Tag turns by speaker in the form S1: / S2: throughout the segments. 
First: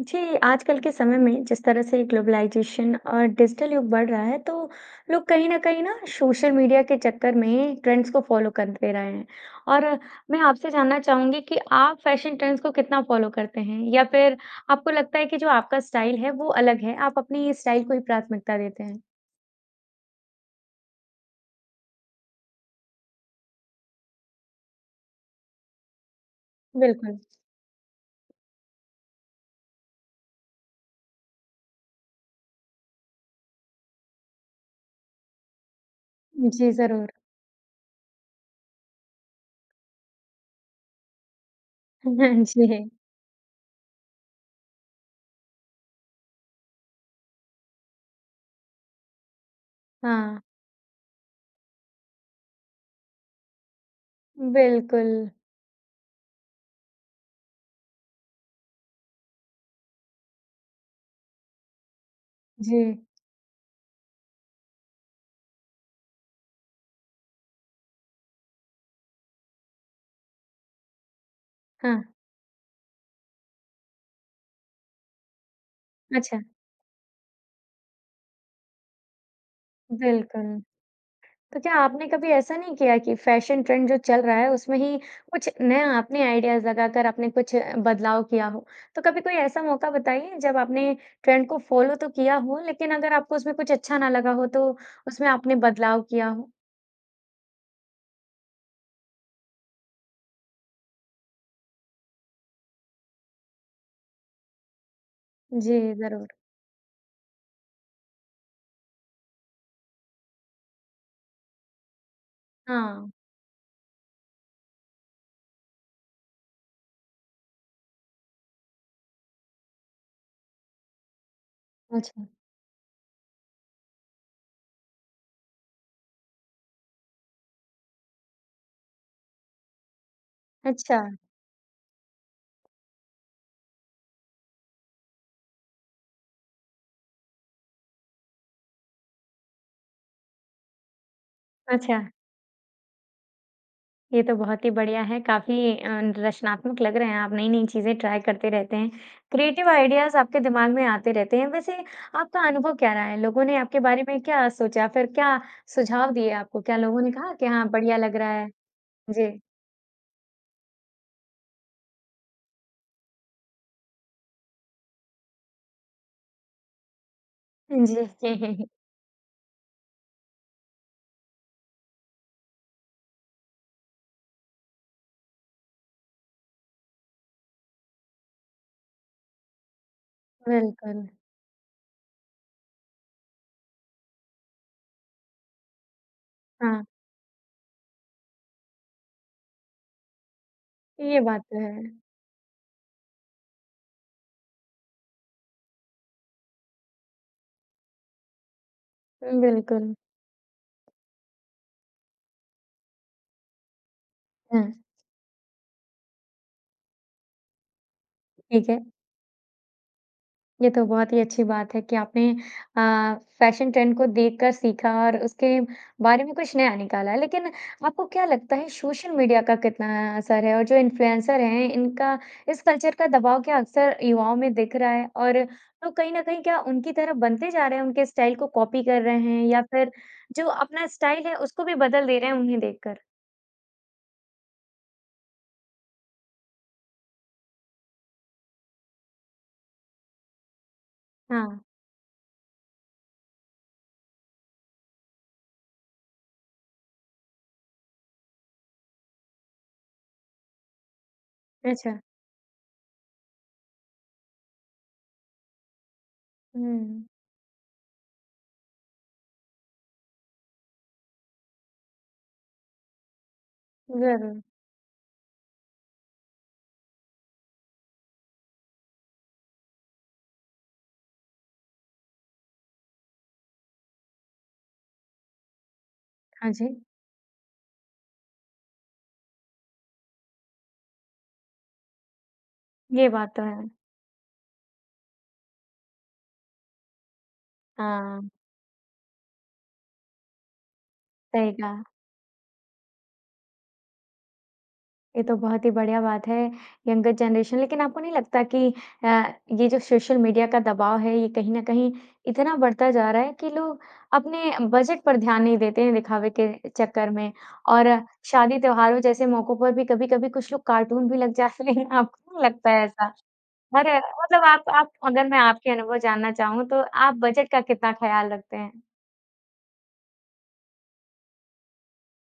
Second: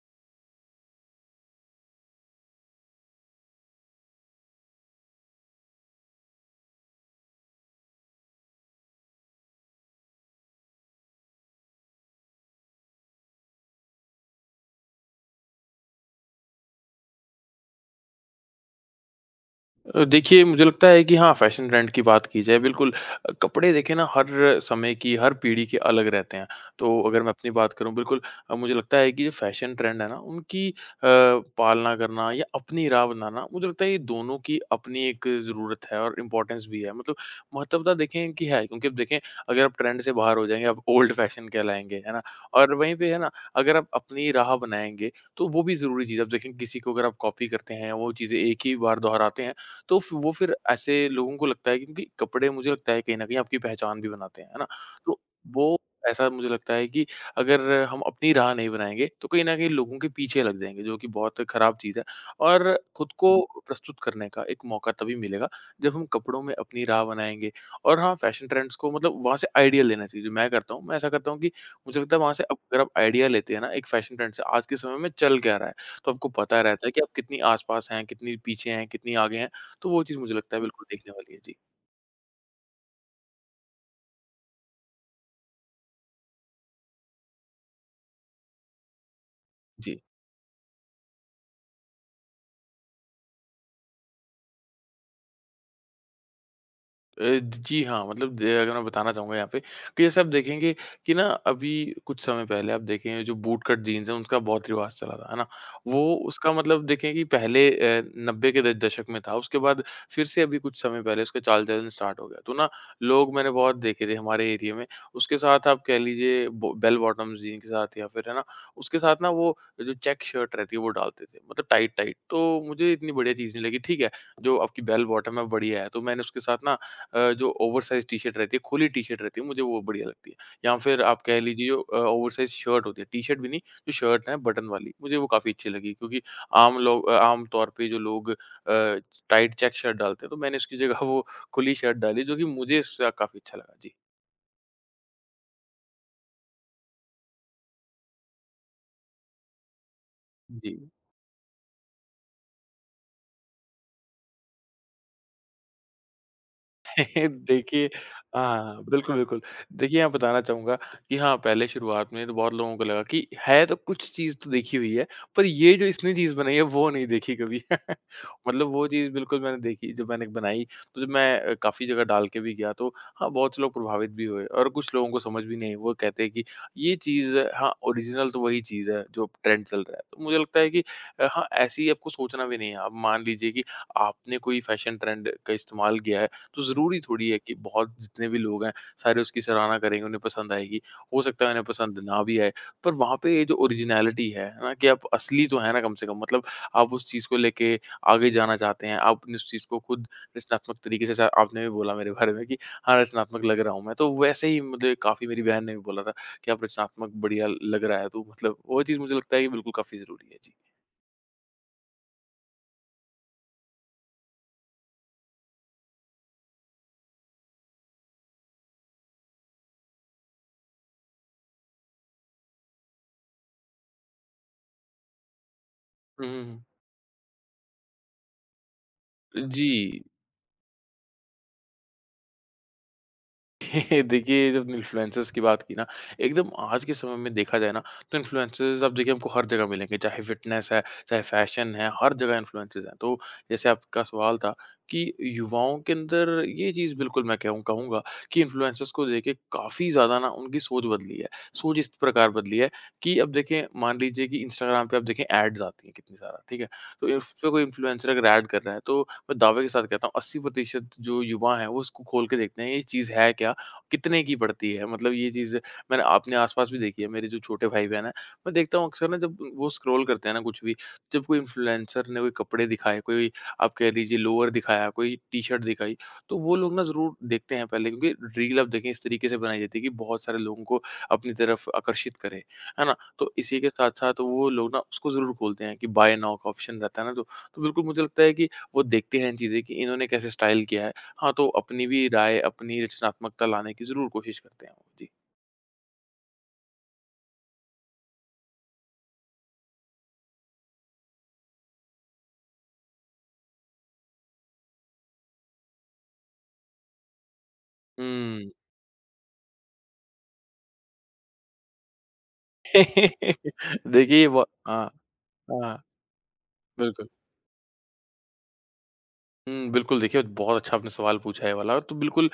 S1: जी, आजकल के समय में जिस तरह से ग्लोबलाइज़ेशन और डिजिटल युग बढ़ रहा है, तो लोग कहीं न कहीं ना, सोशल मीडिया के चक्कर में ट्रेंड्स को फ़ॉलो करते रहे हैं और मैं आपसे जानना चाहूँगी कि आप फैशन ट्रेंड्स को कितना फ़ॉलो करते हैं? या फिर आपको लगता है कि जो आपका स्टाइल है, वो अलग है, आप अपनी स्टाइल को प्राथमिकता देते हैं?
S2: अ, देखिए मुझे लगता है कि हाँ, फैशन ट्रेंड की बात की जाए बिल्कुल अ, कपड़े देखें ना हर समय की, हर पीढ़ी के अलग रहते हैं। तो
S1: बिल्कुल।
S2: अगर मैं अपनी बात करूँ बिल्कुल अ, मुझे लगता है कि ये फैशन ट्रेंड है ना उनकी अ, पालना करना या अपनी राय् बनाना, मुझे लगता है ये दोनों की अपनी एक ज़रूरत है और इंपोर्टेन्स
S1: जी
S2: भी है,
S1: ज़रूर।
S2: मतलब महत्वता देखें इनकी है क्योंकि अब देखें, अगर आप ट्रेंड से बाहर हो जाएँगे, आप ओल्ड फैशन कहलाएँगे, है ना?
S1: हाँ
S2: और
S1: जी।
S2: वहीं पे है ना, अगर आप अपनी राह बनाएँगे, तो वो भी ज़रूरी चीज़ है। अब देखें किसी को अगर आप कॉपी करते हैं, वो चीज़ें एक ही बार दोहराते हैं तो फ वो
S1: हाँ।
S2: फिर ऐसे लोगों को लगता है क्योंकि कपड़े मुझे लगता है कहीं न कहीं आपकी पहचान भी बनाते, हैं ना? तो,
S1: बिल्कुल।
S2: वो ऐसा मुझे लगता है कि अगर हम अपनी राह नहीं बनाएँगे, तो कहीं न कहीं लोगों के पीछे लग जाएँगे, जो कि बहुत खराब चीज़ है। और
S1: जी।
S2: खुद को प्रस्तुत करने का एक मौका तभी मिलेगा, जब हम कपड़ों में अपनी राह बनाएँगे और हाँ फैशन ट्रेंड्स को मतलब वहाँ से आइडिया लेना चाहिए जो मैं करता हूँ। मैं ऐसा करता हूँ कि मुझे
S1: हाँ।
S2: लगता है वहाँ से अप अगर आप आइडिया लेते हैं ना? एक फैशन ट्रेंड से आज के समय में चल क्या रहा है? तो आपको
S1: अच्छा
S2: पता रहता है कि आप कितनी आस-पास हैं, कितनी पीछे हैं, कितनी आगे हैं, तो वो चीज़ मुझे लगता है
S1: बिल्कुल।
S2: बिल्कुल देखने वाली है। जी।
S1: तो क्या आपने कभी ऐसा नहीं किया कि फैशन ट्रेंड जो चल रहा है उसमें ही, कुछ नया आइडियाज़ लगाकर आपने कुछ बदलाव किया हो। तो कभी कोई ऐसा मौका
S2: जी।
S1: बताइए जब आपने ट्रेंड को फ़ॉलो तो किया हो, लेकिन अगर आपको उसमें कुछ अच्छा ना लगा हो तो उसमें आपने बदलाव किया हो?
S2: अ, ज जी। हाँ, मतलब दे अगर मैं बताना चाहूँगा यहाँ पे कि जिसे आप देखेंगे कि ना अभी कुछ समय पहले आप देखेंगे जो बूट कट जीन्स हैं उसका बहुत रिवाज़ चला था है ना
S1: जी।
S2: वो
S1: ज़रूर।
S2: उसका मतलब देखें कि पहले अ, 90 के द दशक में था उसके बाद फ़िर से अभी कुछ समय पहले इसका चाल-चलन स्टार्ट हो गया तो ना
S1: हाँ।
S2: लोग मैंने बहुत देखे थे हमारे एरिये में उसके साथ आप कह लीजिए बो बेल बॉटम्स जीन्स के साथ या फ़िर है ना उसके साथ ना वो जो चेक शर्ट रहती है वो डालते थे मतलब टाइट-टाइट
S1: अच्छा।
S2: तो मुझे इतनी बढ़िया चीज़ नहीं लगी ठीक है जो आपकी बेल बॉटम हैं वो बढ़िया है तो मैंने उसके साथ ना अ, जो ओवर साइज़्ड टी शर्ट रहती है खुली टी शर्ट रहती है मुझे वो बढ़िया लगती है या फ़िर
S1: अच्छा।
S2: आप कह लीजिए अ, ओवर साइज़्ड शर्ट होती है टी-शर्ट भी नहीं जो शर्ट है बटन वाली मुझे वो काफ़ी अच्छी लगी क्योंकि आम लोग अ आम तौर पे जो लोग अ, टाइट चेक शर्ट डालते हैं तो मैंने उसकी जगह वो खुली शर्ट
S1: अच्छा।
S2: डाली जो कि मुझे इससे काफ़ी अच्छा लगा। जी।
S1: ये तो बहुत ही बढ़िया है काफ़ी अ, रचनात्मक लग रहे हैं आप नई-नई चीज़ें ट्राय करते रहते हैं क्रिएटिव आइडियाज़ आपके दिमाग में
S2: जी।
S1: आते रहते हैं वैसे आपका अनुभव क्या रहा है, लोगों ने आपके बारे में क्या सोचा? फ़िर क्या सुझाव दिए आपको? क्या लोगों ने कहा कि हाँ,
S2: देखिए
S1: बढ़िया लग रहा है?
S2: हाँ, हाँ। बिल्कुल,
S1: जी।
S2: बिल्कुल। देखिए यहाँ बताना चाहूँगा कि हाँ, पहले शुरुआत में तो बहुत लोगों को लगा कि है तो कुछ चीज़ तो देखी हुई है पर ये जो इसने चीज़ बनाई है वो नहीं देखी कभी।
S1: जी।
S2: मतलब वो चीज़ बिल्कुल मैंने देखी जो मैंने बनाई तो जब मैं काफ़ी जगह डाल के भी गया तो हाँ, बहुत से लोग प्रभावित भी हुए और कुछ लोगों को समझ भी नहीं आई वो कहते हैं कि ये चीज़ हाँ, ओरिज़िनल तो वहीं चीज़ है जो ट्रेंड चल रहा है। तो मुझे लगता है कि
S1: बिल्कुल।
S2: अ, हाँ, ऐसी ही आपको सोचना भी नहीं है आप मान लीजिए कि आपने कोई फ़ैशन ट्रेंड का इस्तेमाल किया है तो
S1: हाँ।
S2: ज़रूरी थोड़ी है कि बहुत जितने भी लोग हैं सारे उसकी सराहना करेंगे, उन्हें पसंद आएगी हो
S1: ये बात
S2: सकता है
S1: तो
S2: उन्हें
S1: है।
S2: पसंद ना भी आए। पर वहाँ पे ये जो ओरिज़िनालिटी है ना कि आप असली तो है ना कम से कम मतलब आप उस चीज़ को लेके आगे जाना चाहते हैं आप
S1: उ,
S2: उस चीज़ को
S1: बिल्कुल।
S2: खुद रचनात्मक तरीके से जैसा आपने भी बोला मेरे बारे में कि हाँ, रचनात्मक लग रहा हूँ मैं तो वैसे ही
S1: हाँ।
S2: मुझे काफ़ी मेरी बहन ने भी बोला था कि अब रचनात्मक बढ़िया लग रहा है तू मतलब
S1: ठीक
S2: वो
S1: है।
S2: चीज़ मुझे लगता है की बिल्कुल काफ़ी ज़रूरी है। जी।
S1: ये तो बहुत ही अच्छी बात है कि आपने अ, फ़ैशन ट्रेंड को देखकर सीखा और उसके बारे में कुछ नया निकाला है लेकिन आपको क्या लगता है सोशल मीडिया का कितना असर है और जो इन्फ्लुएंसर हैं इनका इस कल्चर का दबाव क्या अक्सर युवाओं में दिख रहा है और तो कहीं न
S2: हुँ,
S1: कहीं
S2: हुँ,
S1: क्या
S2: हुँ।
S1: उनकी तरह बनते जा रहे हैं उनके स्टाइल को कॉपी कर रहे हैं या फ़िर
S2: अजी।
S1: जो अपना स्टाइल है उसको भी बदल दे रहे हैं उन्हें देखकर?
S2: देखिए, जब इन्फ्लुएंसर्स की बात की ना एकदम आज के समय में देखा जाए ना, तो इन्फ्लुएंसर्स, अब देखिए हमको हर जगह मिलेंगे चाहे फ़िटनेस है, चाहे
S1: हाँ।
S2: फ़ैशन है हर जगह इन्फ्लुएंसर्स हैं। तो, जैसे आपका सवाल था कि, युवाओं के अंदर ये चीज़ बिल्कुल मैं केहूँ कहूँगा कि, इन्फ्लुएंसर्स को लेके काफ़ी ज़्यादा ना उनकी सोच बदली है। सोच इस
S1: अच्छा।
S2: प्रकार बदली है कि, अब देखें मान लीजिए कि इंस्टाग्राम पे अब देखें ऐड्स आती हैं कितनी सारा, ठीक है?
S1: हुँ।
S2: तो इसपे कोई इन्फ्लुएंसर अगर ऐड कर रहा है, तो मैं दावे के साथ कहता हूँ 80 प्रतिशत जो युवा हैं, वो उसको खोल के देखते हैं, ये चीज़ है क्या? कितने की
S1: ज़रूर।
S2: पड़ती है? मतलब ये चीज़ें मैंने आपने आस-पास भी देखी है, मेरे जो छोटे भाई-बहन हैं। मैं देखता हूँ अक्सर ना, जब उ वो स्क्रॉल करते हैं ना कुछ भी जब कोई इन्फ्लुएंसर ने कोई कपड़े दिखाए, कोई आप कह लीजिए लोअर दिखाया, कोई टी शर्ट दिखाई, तो
S1: हाँ
S2: वो लोग
S1: जी।
S2: ना ज़रूर देखते हैं पहले। क्योंकि रील अब देखें इस तरीके से बनाई जाती है कि बहुत सारे लोगों को अपनी तरफ आकर्षित करें, है ना?
S1: ये
S2: तो
S1: बात तो
S2: इसी के
S1: है।
S2: साथ-साथ वो लोग ना, उसको ज़रूर खोलते हैं कि बाय नाउ का ऑप्शन रहता है ना दो तो बिल्कुल मुझे लगता
S1: हाँ।
S2: है कि, वो देखते हैं इन चीज़ें कि इन्होंने कैसे स्टाइल किया है। हाँ, तो
S1: सही कहा।
S2: अपनी भी राय, अपनी रचनात्मकता लाने की ज़रूर कोशिश करते हैं वो। जी।
S1: ये तो बहुत ही बढ़िया बात है। यंगर जनरेशन लेकिन आपको नहीं लगता कि अ, ये जो सोशल मीडिया का दबाव है, ये कहीं न कहीं इतना बढ़ता जा रहा है कि लोग अपने बजट पर ध्यान नहीं देते हैं दिखावे के चक्कर में। और
S2: हुँ।
S1: शादी, त्योहारों जैसे मौकों पर भी कभी-कभी कुछ लोग कार्टून भी लग जाते है आपको नहीं लगता ऐसा? हर
S2: देखिए,
S1: मतलब
S2: व
S1: आप
S2: हाँ,
S1: आप अगर मैं आपके
S2: हाँ।
S1: अनुभव जानना चाहूँ, तो
S2: बिल्कुल।
S1: आप बजट का कितना ख़्याल रखते हैं?
S2: हुँ, बिल्कुल देखिए, द बहुत अच्छा आपने सवाल पूछा ये वाला, तो बिल्कुल अ,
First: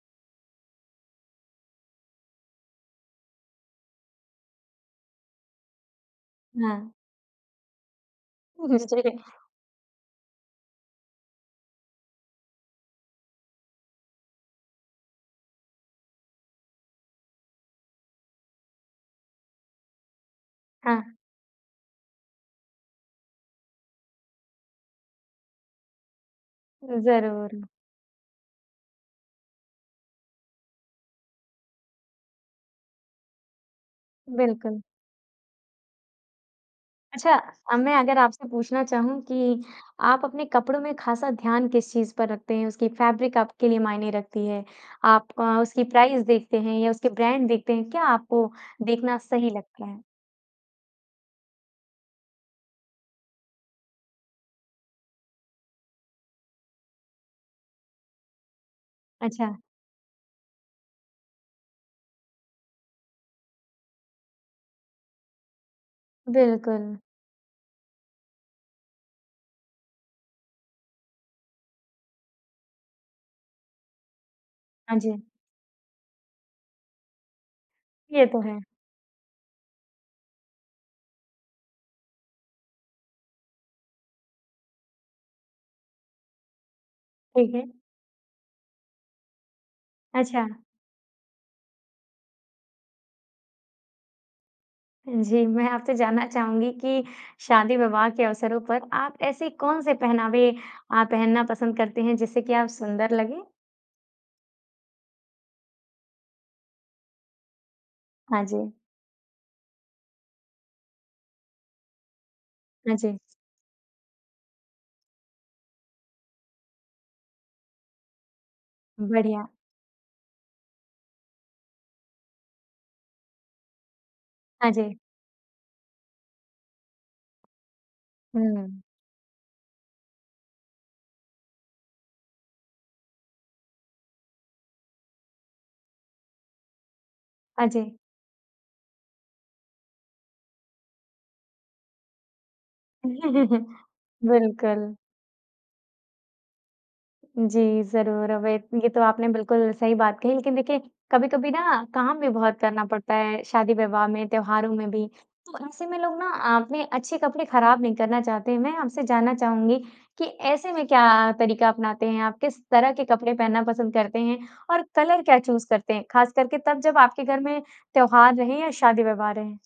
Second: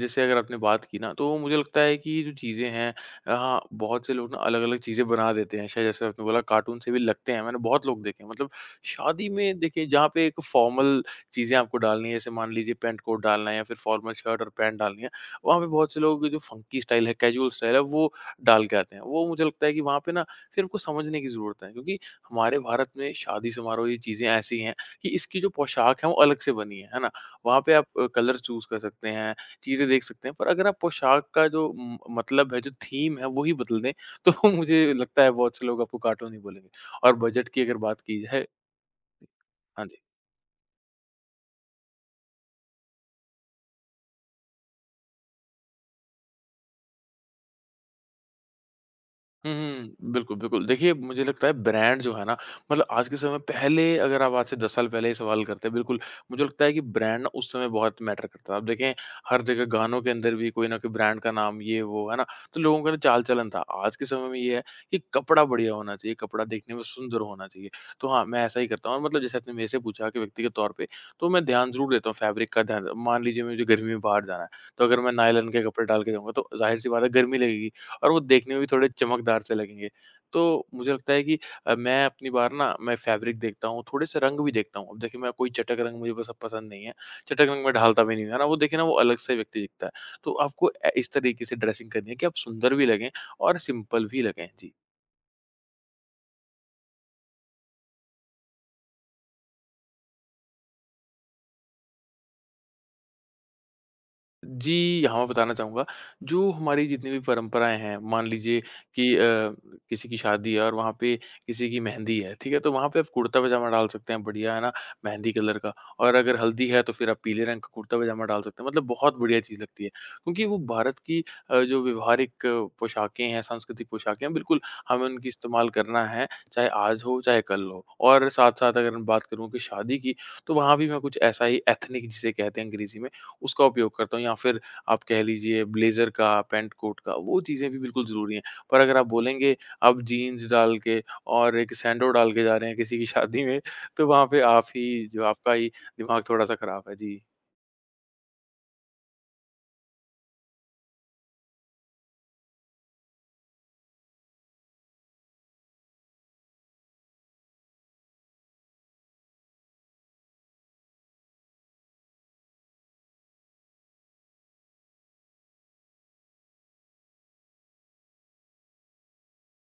S2: जैसे अगर आपने बात की ना, तो वो मुझे लगता है कि ये जो चीज़ें हैं अ, हाँ, बहुत से लोग ना अलग-अलग चीज़ें बना देते हैं। शायद जैसे आपने बोला कार्टून से
S1: हाँ।
S2: भी लगते हैं, मैंने बहुत लोग देखे हैं, मतलब
S1: जी।
S2: शादी में देखिए जहाँ पे एक फॉर्मल चीज़ें आपको डालनी है, जैसे मान लीजिए पैंट-कोट डालना है या फिर फॉर्मल शर्ट और पैंट डालनी है, वहाँ पे बहुत से लोगों की जो फ़ंकी स्टाइल है, कैजुअल स्टाइल है, वो डाल के आते हैं। वो मुझे लगता है कि वहाँ पे ना फिर कुछ
S1: हाँ।
S2: समझने की ज़रूरत है क्योंकि हमारे भारत में शादी-समारोह ये चीज़ें ऐसी हैं कि, इसकी जो पोशाक हैं, वो अलग से बनी हैं, है ना? वहाँ
S1: ज़रूर।
S2: पे आप अ, कलर चूज़ कर सकते हैं, चीज़ें देख सकते हैं पर अगर आप पोशाक का जो उम, मतलब है, जो थीम है वही बदल दें तो
S1: बिल्कुल।
S2: मुझे लगता है बहुत से लोग आपको कार्टून हीं बोलेंगे। और
S1: अच्छा।
S2: बजट की अगर
S1: अ, मैं
S2: बात
S1: अगर
S2: की जाए
S1: आपसे पूछना चाहूँ कि,
S2: हाँ जी।
S1: आप अपने कपड़ों में ख़ासा ध्यान किस चीज़ पर रखते हैं? उसकी फैब्रिक आपके लिए मायने रखती है? आप अ, उसकी प्राइस देखते हैं या उसके ब्रांड देखते हैं? क्या आपको देखना सही
S2: हुँ,
S1: लगता है?
S2: हुँ, बिल्कुल, बिल्कुल। देखिए, मुझे लगता है ब्रांड जो है ना मतलब आज के समय पहले अगर आप आज से 10 साल पहले ये सवाल करते, बिल्कुल मुझे लगता है कि ब्रांड ना उस समय बहुत मैटर करता था। अब देखें हर
S1: अच्छा।
S2: जगह गानों के अंदर भी कोई न कोई ब्रांड का नाम ये वो है ना? तो लोगों का ना चाल-चलन था। आज के समय में ये है, कि कपड़ा बढ़िया होना चाहिए, कपड़ा देखने में
S1: बिल्कुल।
S2: सुंदर होना चाहिए, तो हाँ, मैं ऐसा ही करता हूँ और मतलब जैसे आपने मेरे से पूछा कि व्यक्तिगत तौर पे, तो मैं ध्यान ज़रूर देता हूँ फैब्रिक का ध्यान मान लीजिए मुझे गर्मी में बाहर जाना है, तो
S1: हाँ
S2: अगर मैं
S1: जी।
S2: नायलॉन के कपड़े डाल के जाऊँगा, तो ज़ाहिर-सी बात है गर्मी लगेगी और वो
S1: ये तो
S2: देखने
S1: है।
S2: में भी थोड़े चमकदार से लगेंगे। तो मुझे लगता है कि अ, मैं अपनी बार ना मैं फैब्रिक देखता हूँ, थोड़े-से रंग भी देखता हूँ। अब देखिए, मैं कोई चटक रंग मुझे बस अब पसंद नहीं है, चटक
S1: ठीक
S2: रंग
S1: है।
S2: में ढालता भी नहीं हूँ, है ना? वो देखें ना वो अलग से व्यक्ति दिखता है। तो
S1: अच्छा।
S2: आपको ए इस तरीके से ड्रेसिंग करनी है कि आप सुंदर भी लगें और सिंपल भी लगें। जी।
S1: जी। मैं आपसे जानना चाहूँगी कि, शादी-विवाह के अवसरों पर आप ऐसे कौन-से पहनावे अ, पहनना पसंद करते हैं जिससे कि आप सुंदर लगें?
S2: जी। हाँ, मैं बताना चाहूँगा जो हमारी जितनी भी परंपराएँ हैं, मान
S1: हाँ
S2: लीजिए
S1: जी।
S2: कि अ, किसी की शादी है और वहाँ पे किसी की मेहंदी है, ठीक है, तो वहाँ
S1: हाँ
S2: पे आप
S1: जी।
S2: कुर्ता-पजामा डाल सकते हैं बढ़िया है ना, मेहंदी कलर का और अगर हल्दी है, तो फिर आप पीले रंग का कुर्ता-पजामा डाल सकते हैं, मतलब बहुत बढ़िया
S1: बढ़िया।
S2: चीज़ लगती है। क्योंकि वो भारत की अ, जो व्यावहारिक पोशाकें हैं, सांस्कृतिक पोशाकें हैं, बिल्कुल
S1: हाँ जी।
S2: हमें उनकी इस्तेमाल करना है, चाहे आज हो, चाहे कल हो। और साथ-साथ
S1: हुँ।
S2: अगर हम बात करूँ कि शादी की, तो वहाँ भी मैं कुछ ऐसा ही एथनिक जिसे कहते हैं, अंग्रेज़ी में उसका उपयोग करता हूँ। या फिर आप कह लीजिए ब्लेज़र का, पैंट-कोट का वो
S1: हाँ
S2: चीज़ें भी
S1: जी।
S2: बिल्कुल ज़रूरी है। पर अगर आप बोलेंगे, अब जीन्स डाल के और एक सैंडो डाल के जा रहे हैं, किसी की शादी में तो वहाँ पे आप
S1: बिल्कुल।
S2: ही जो आपका ही दिमाग थोड़ा-सा ख़राब है। जी।
S1: जी। ज़रूर अवैत ये तो आपने बिल्कुल सही बात कही। लेकिन देखिए कभी-कभी ना काम भी बहुत करना पड़ता है, शादी-विवाह में, त्योहारों में भी। तो ऐसे में लोग ना अ, अपने अच्छे कपड़े खराब नहीं करना चाहते हैं। मैं आपसे जानना चाहूँगी कि ऐसे में क्या तरीक़ा अपनाते हैं आप? किस तरह के कपड़े पहनना पसंद करते हैं और कलर क्या चूज़ करते हैं? ख़ासकर के तब जब आपके घर में त्योहार रहें या शादी-विवाह रहें।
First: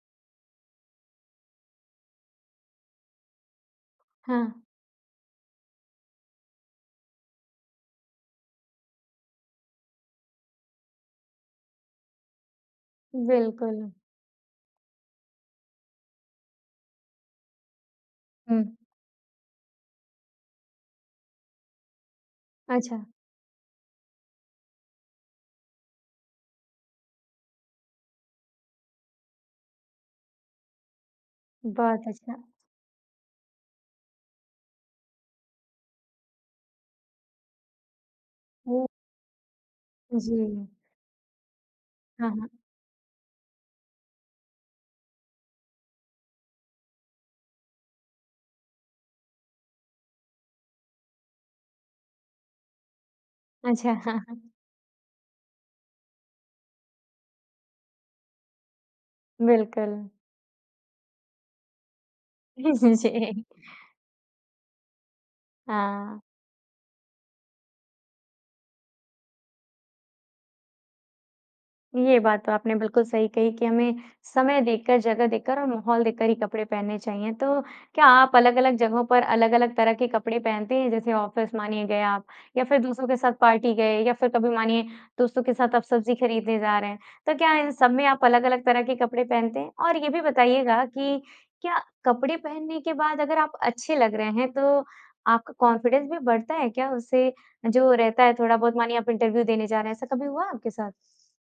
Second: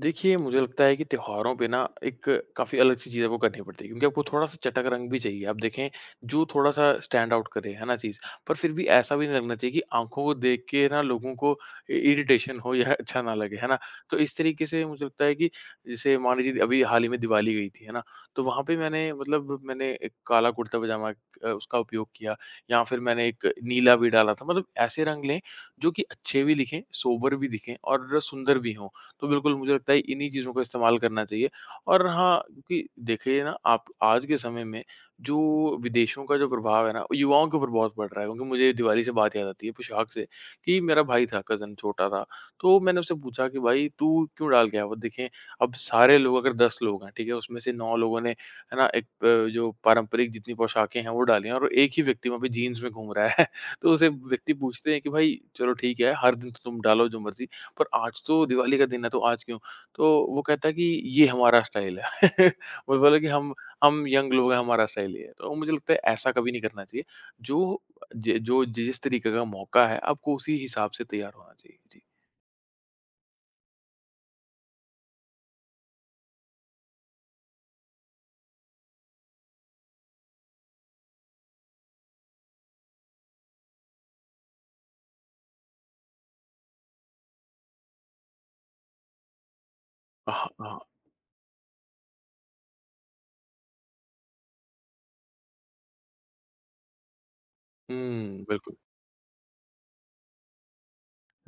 S2: देखिए, मुझे लगता है कि त्योहारों पे ना एक काफ़ी अलग-सी चीज़ आपको करनी पड़ती है, क्योंकि आपको थोड़ा-सा
S1: हाँ।
S2: चटक रंग भी चाहिए। आप देखें, जो थोड़ा-सा स्टैंड आउट करे, है ना चीज़। पर फिर भी ऐसा भी नहीं लगना चाहिए कि आँखों को देख के ना लोगों को इ इरिटेशन हो या अच्छा ना लगे, है ना।
S1: बिल्कुल।
S2: तो इस तरीक़े से मुझे लगता है, कि जैसे मान लीजिए द अभी हाल ही में दीवाली गई थी, है ना, तो वहाँ पे
S1: हुँ।
S2: मैंने मतलब मैंने एक काला कुर्ता-पजामा अ, उसका उपयोग किया या फिर
S1: अच्छा।
S2: मैंने एक नीला भी डाला था, मतलब ऐसे रंग लें, जो कि अच्छे भी लिखें, सोबर भी दिखे और सुंदर भी हों। तो बिल्कुल, मुझे लगता है इन्हीं चीज़ों का इस्तेमाल करना चाहिए।
S1: बहुत
S2: और हाँ,
S1: अच्छा।
S2: क्योंकि देखिए ना आप आज के समय में, जो विदेशों का जो प्रभाव है ना, वो युवाओं के ऊपर बहुत बढ़ रहा है। क्योंकि मुझे ये
S1: ओह!
S2: दीवाली से बात याद आती है, पोशाक से
S1: जी।
S2: कि मेरा भाई था कज़िन छोटा था,
S1: हाँ, हाँ।
S2: तो मैंने उससे पुछा कि, "भाई तू क्यों डाल के आया वो?" देखें, अब सारे लोग अगर 10 लोग हैं, ठीक है? उसमें से 9 लोगों ने, है ना, एक प जो पारंपरिक जितनी पोशाकें हैं, वो डाली हैं, और 1 ही व्यक्ति वहाँ पे जीन्स में घूम रहा है। तो
S1: अच्छा।
S2: उसे
S1: हाँ, हाँ।
S2: व्यक्ति पूछते हैं, कि, "भई चलो ठीक है, हर दिन तो तुम डालो जो मर्ज़ी पर आज तो दीवाली का दिन है तो आज क्यों?"
S1: बिल्कुल।
S2: तो वो कहता है कि, "ये हमारा स्टाइल है।" वही बोले कि
S1: जी।
S2: हम हम यंग लोग हैं, हमारा स्टाइल ये है। तो मुझे लगता है,
S1: हाँ।
S2: ऐसा कभी नहीं करना चाहिए। जो ज जो जि जिस तरीक़े का मौक़ा है, आपको उसी हिसाब से तैयार होना चाहिए। जी।
S1: ये बात तो आपने बिल्कुल सही कही कि हमें समय देखकर, जगह देखकर और माहौल देखकर ही कपड़े पहनने चाहिए। तो, क्या आप अलग-अलग जगहों पर अलग-अलग तरह के कपड़े पहनते हैं? जैसे ऑफ़िस मानिए गए आप या फिर दोस्तों के साथ पार्टी गए या फिर कभी मानिए दोस्तों के साथ आप सब्ज़ी खरीदने जा रहे हैं, तो क्या इन सब में आप अलग-अलग तरह के कपड़े पहनते हैं? और ये भी
S2: अह हाँ।
S1: बताइएगा कि क्या कपड़े पहनने के बाद अगर आप अच्छे लग रहे हैं तो आपका कॉन्फिडेंस भी बढ़ता है क्या उससे जो रहता है,
S2: हुँ। बिल्कुल।
S1: थोड़ा-बहुत मानिए आप इंटरव्यू देने जा रहे हैं ऐसा कभी हुआ आपके साथ?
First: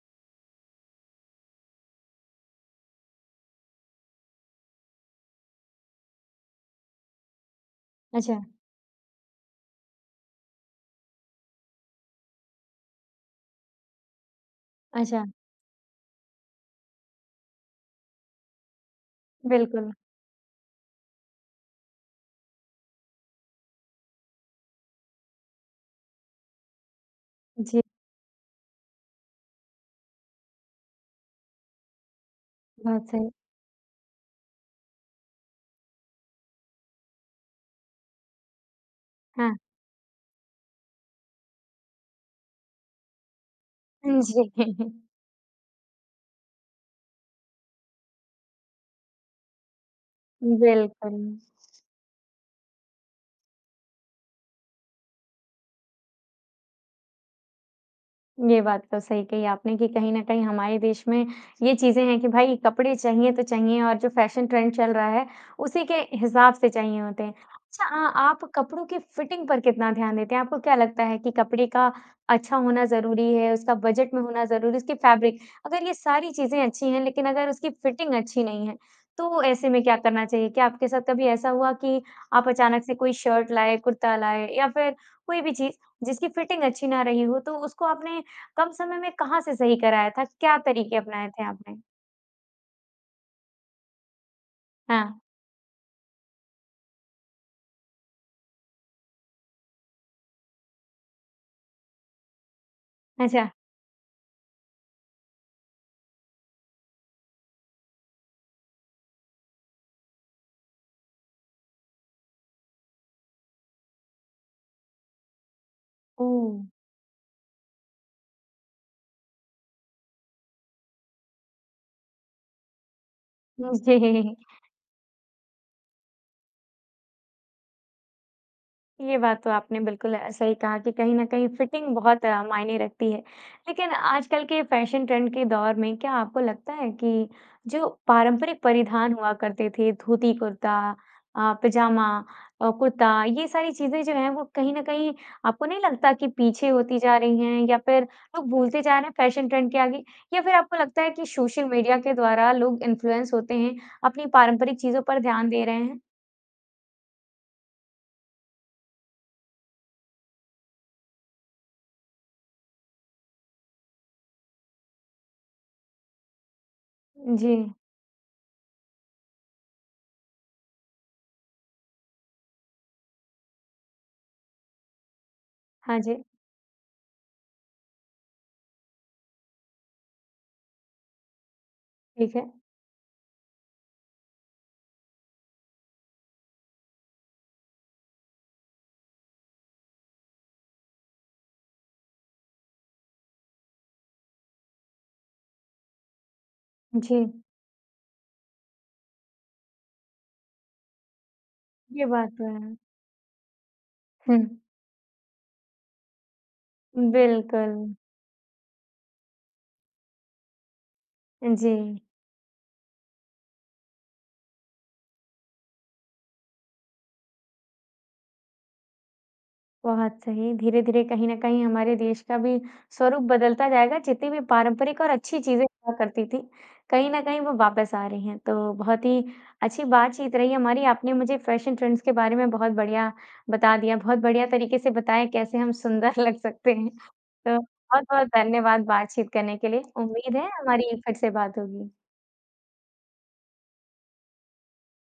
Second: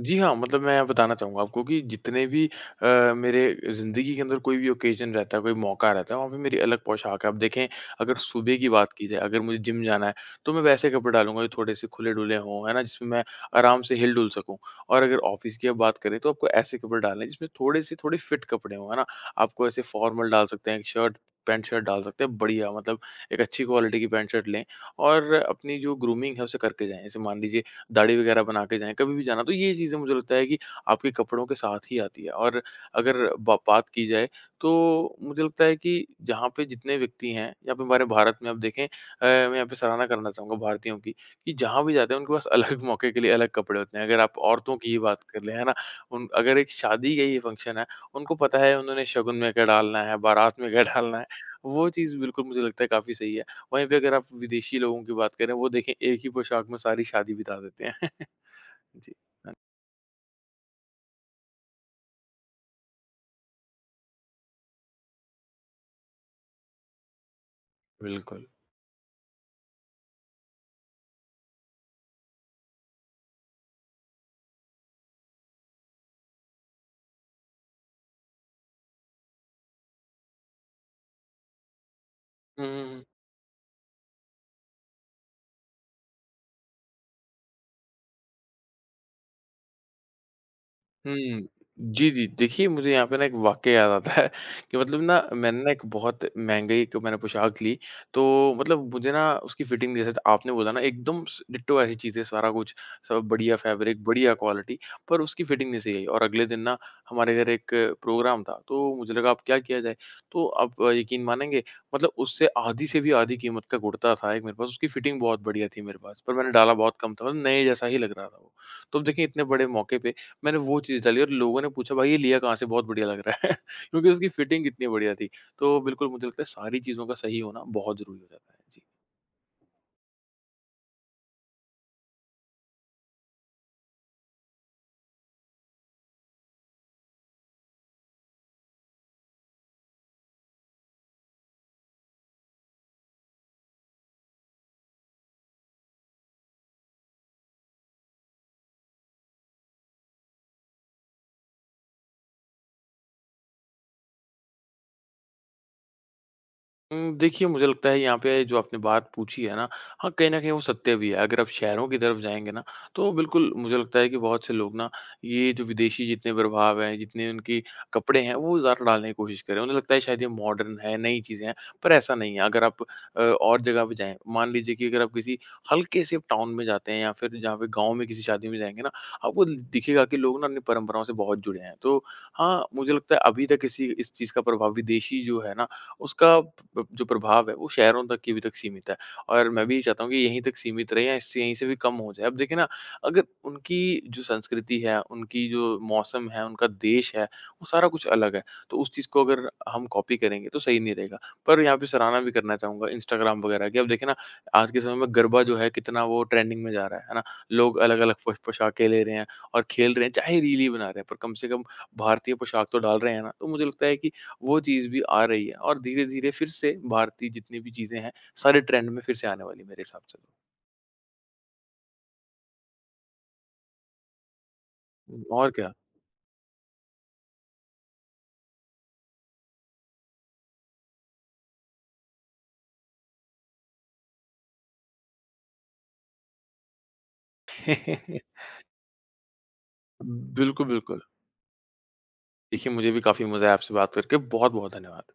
S2: जी हाँ, मतलब मैं बताना चाहूँगा आपको कि जितने भी अ, मेरे ज़िंदगी के अंदर कोई भी ओकेज़न रहता है, कोई मौक़ा रहता है, वहाँ पे मेरी अलग पोशाक है। अब देखें, अगर
S1: अच्छा।
S2: सुबह की बात की जाए, अगर मुझे जिम जाना है, तो मैं वैसे कपड़े डालूँगा, जो थोड़े-से खुले-डुले हों, है ना जिसमें मैं आराम से हिल-डुल सकूँ। और अगर
S1: अच्छा।
S2: ऑफ़िस की अब बात करें, तो आपको ऐसे कपड़े डालने हैं, जिसमें थोड़े-से थोड़ी फ़िट कपड़े हों, है ना। आप कोई ऐसे
S1: बिल्कुल।
S2: फ़ॉर्मल डाल सकते हैं, एक शर्ट, पैंट-शर्ट डाल सकते हैं बढ़िया मतलब एक अच्छी क्वालिटी की पैंट-शर्ट लें और अपनी जो ग्रूमिंग है, उसे करते जाएँ। जैसे मान लीजिए,
S1: जी।
S2: दाढ़ी वग़ैरह बना के जाएँ, कभी भी जाना। तो ये चीज़ें मुझे लगता है कि आपके कपड़ों के साथ ही आती है। और
S1: बहुत
S2: अगर
S1: सही।
S2: ब बात की जाए, तो मुझे लगता है कि जहाँ पे जितने व्यक्ति हैं, यहाँ पे हमारे भारत में आप देखें अ, मैं
S1: हाँ।
S2: यहाँ पे सराहना करना चाहूँगा भारतीयों की, कि जहाँ भी जाते हैं, उनके पास अलग मौक़े के लिए अलग कपड़े होते हैं। अगर
S1: उम,
S2: आप औरतों की ही
S1: जी।
S2: बात कर लें, है ना, उन अगर एक शादी का ये फ़ंक्शन है, उनको पता है, उन्होंने शगुन में क्या डालना है,
S1: उम,
S2: बरात में क्या डालना है,
S1: बिल्कुल।
S2: वो चीज़ बिल्कुल मुझे लगता है काफ़ी सही है। वहीं पे अगर आप विदेशी लोगों की बात करें, वो देखें एक ही पोशाक में सारी शादी बिता देते हैं।
S1: ये बात तो
S2: जी,
S1: सही कही
S2: हाँ।
S1: आपने कि कहीं न कहीं हमारे देश में ये चीज़ें हैं कि भई कपड़े चाहिए तो चाहिए और जो फ़ैशन ट्रेंड चल रहा है, उसी के हिसाब से चाहिए होते हैं। अच्छा अ,
S2: बिल्कुल।
S1: आप कपड़ों की फ़िटिंग पर कितना ध्यान देते हैं? आपको क्या लगता है कि कपड़े का अच्छा होना ज़रूरी है, उसका बजट में होना ज़रूरी है, उसकी फ़ैब्रिक अगर ये सारी चीज़ें अच्छी हैं लेकिन अगर उसकी फ़िटिंग अच्छी नहीं है, तो ऐसे में क्या करना चाहिए? क्या आपके साथ कभी ऐसा हुआ कि, आप
S2: हुँ,
S1: अचानक
S2: हुँ,
S1: से
S2: हुँ।
S1: कोई शर्ट लाए, कुर्ता लाए या फिर कोई भी चीज़ जिसकी फ़िटिंग अच्छी ना रही हो, तो उसको आपने कम समय में कहाँ से सही कराया था, क्या तरीक़े अपनाया थे
S2: हुँ।
S1: आपने?
S2: जी, जी। देखिए, मुझे यहाँ पे ना एक वाक़या याद आता है, कि मतलब ना,
S1: हाँ।
S2: मैंने ना एक बहुत महँगी 1 मैंने पोशाक ली। तो, मतलब मुझे ना उसकी फ़िटिंग जैसे तो आपने बोला ना एकदम स डिट्टो ऐसी चीज़ें सारा कुछ, सब
S1: अच्छा।
S2: बढ़िया फ़ैब्रिक, बढ़िया क्वालिटी पर उसकी फ़िटिंग नहीं सही आई। और अगले दिन ना, हमारे घर 1 प्रोग्राम था, तो मुझे लगा अब क्या किया जाए? तो आप यक़ीन मानेंगे, मतलब उससे आधी से भी आधी कीमत का कुर्ता था, 1 मेरे पास उसकी फ़िटिंग बहुत बढ़िया थी, मेरे पास पर मैंने
S1: ओह!
S2: डाला बहुत कम था और नए जैसा ही लग रहा था वो। तो अब देखें, इतने बड़े मौक़े पे मैंने वो चीज़ डाली और लोगों ने पूछा भाई ये लिया कहाँ से? बहुत बढ़िया लग रहा है।
S1: उम, स
S2: क्योंकि उसकी
S1: जी।
S2: फ़िटिंग इतनी बढ़िया थी। तो, बिल्कुल मुझे लगता है सारी चीज़ों का सही होना बहुत ज़रूरी हो जाता है। जी।
S1: ये बात तो आपने बिल्कुल अ, सही कहा कि कहीं न कहीं फ़िटिंग बहुत मायने रखती है। लेकिन आजकल के फ़ैशन ट्रेंड के दौर में क्या आपको लगता है कि, जो पारंपरिक परिधान हुआ करते थे धोती-कुर्ता अ, पजामा अ, कुर्ता ये सारी चीज़ें जो हैं वो कहीं न कहीं आपको नहीं लगता कि पीछे होती जा रही हैं या फिर लोग भूलते जा रहे हैं, फ़ैशन ट्रेंड के आगे? या फिर आपको लगता है कि सोशल मीडिया के द्वारा लोग इंफ्लुएंस होते हैं, अपनी पारंपरिक चीज़ों पर ध्यान दे रहे हैं?
S2: उम, देखिए मुझे लगता है यहाँ पे जो आपने बात पूछी है ना, हाँ कहीं न कहीं वो सत्य भी है। अगर आप शहरों की तरफ जाएँगे ना, तो बिल्कुल मुझे लगता है कि बहुत से लोग ना ये जो विदेशी जितने प्रभाव हैं, जितने उनके
S1: जी।
S2: कपड़े हैं वो ज़्यादा डालने की कोशिश कर रहे हैं। उन्हें लगता है शायद ये मॉडर्न है, नई चीज़ें हैं, पर ऐसा नहीं है। अगर आप अ, और जगह पे जाएँ मान लीजिए कि अगर आप किसी
S1: हाँ,
S2: हल्के से
S1: जी।
S2: टाउन में जाते हैं या फिर जहाँ पर गाँव में किसी शादी में जाएँगे ना आपको दिखेगा कि लोग ना अपनी परंपराओं से बहुत जुड़े हैं। तो
S1: ठीक है।
S2: हाँ, मुझे लगता है अभी तक इसी इस चीज़ का विदेशी जो है ना उसका जो प्रभाव है वो शहरों तक ही अभी तक सीमित है और मैं भी चाहता हूँ कि यहीं तक सीमित रहे और इससे यहीं से भी कम हो जाए। अब देखिए ना अगर उनकी जो संस्कृति है, उनकी जो मौसम है, उनका देश है
S1: जी।
S2: वो सारा कुछ अलग है तो उस चीज़ को अगर हम कॉपी करेंगे तो सही नहीं रहेगा। पर यहाँ पर
S1: ये
S2: सराहना
S1: बात
S2: भी
S1: तो
S2: करना
S1: है।
S2: चाहूँगा इंस्टाग्राम वग़ैरह की। अब देखिए ना
S1: हुँ।
S2: आज के समय में गरबा जो है कितना वो ट्रेंडिंग में जा रहा है, है ना? लोग
S1: बिल्कुल।
S2: अलग-अलग पोशाक ले रहे हैं और खेल रहे हैं, चाहे रील बना रहे हैं पर कम से कम
S1: जी।
S2: भारतीय पोशाक तो डाल रहे हैं ना? तो मुझे लगता है कि वो चीज़ भी आ रही है और धीरे-धीरे फिर से भारतीय जितनी भी चीज़ें हैं सारे ट्रेंड में फिर से आने वाली हैं, मेरे हिसाब से।
S1: बहुत सही। धीरे-धीरे कहीं न कहीं हमारे देश का भी स्वरूप बदलता जाएगा। जितनी भी पारंपरिक और
S2: उ,
S1: अच्छी
S2: और
S1: चीज़ें
S2: क्या।
S1: हुआ करती थीं। कहीं न कहीं वो वापस आ रही हैं। तो बहुत ही अच्छी बातचीत रही हमारी। आपने मुझे फैशन ट्रेंड्स के बारे में बहुत बढ़िया बता दिया। बहुत बढ़िया तरीके से बताया कैसे हम सुंदर लग सकते हैं। तो, बहुत-बहुत धन्यवाद बातचीत करने के लिए। उम्मीद है
S2: बिल्कुल,
S1: हमारी
S2: बिल्कुल।
S1: फिर से बात होगी।
S2: देखिए मुझे भी काफ़ी मज़ा आया आपसे बात करके। बहुत-बहुत धन्यवाद।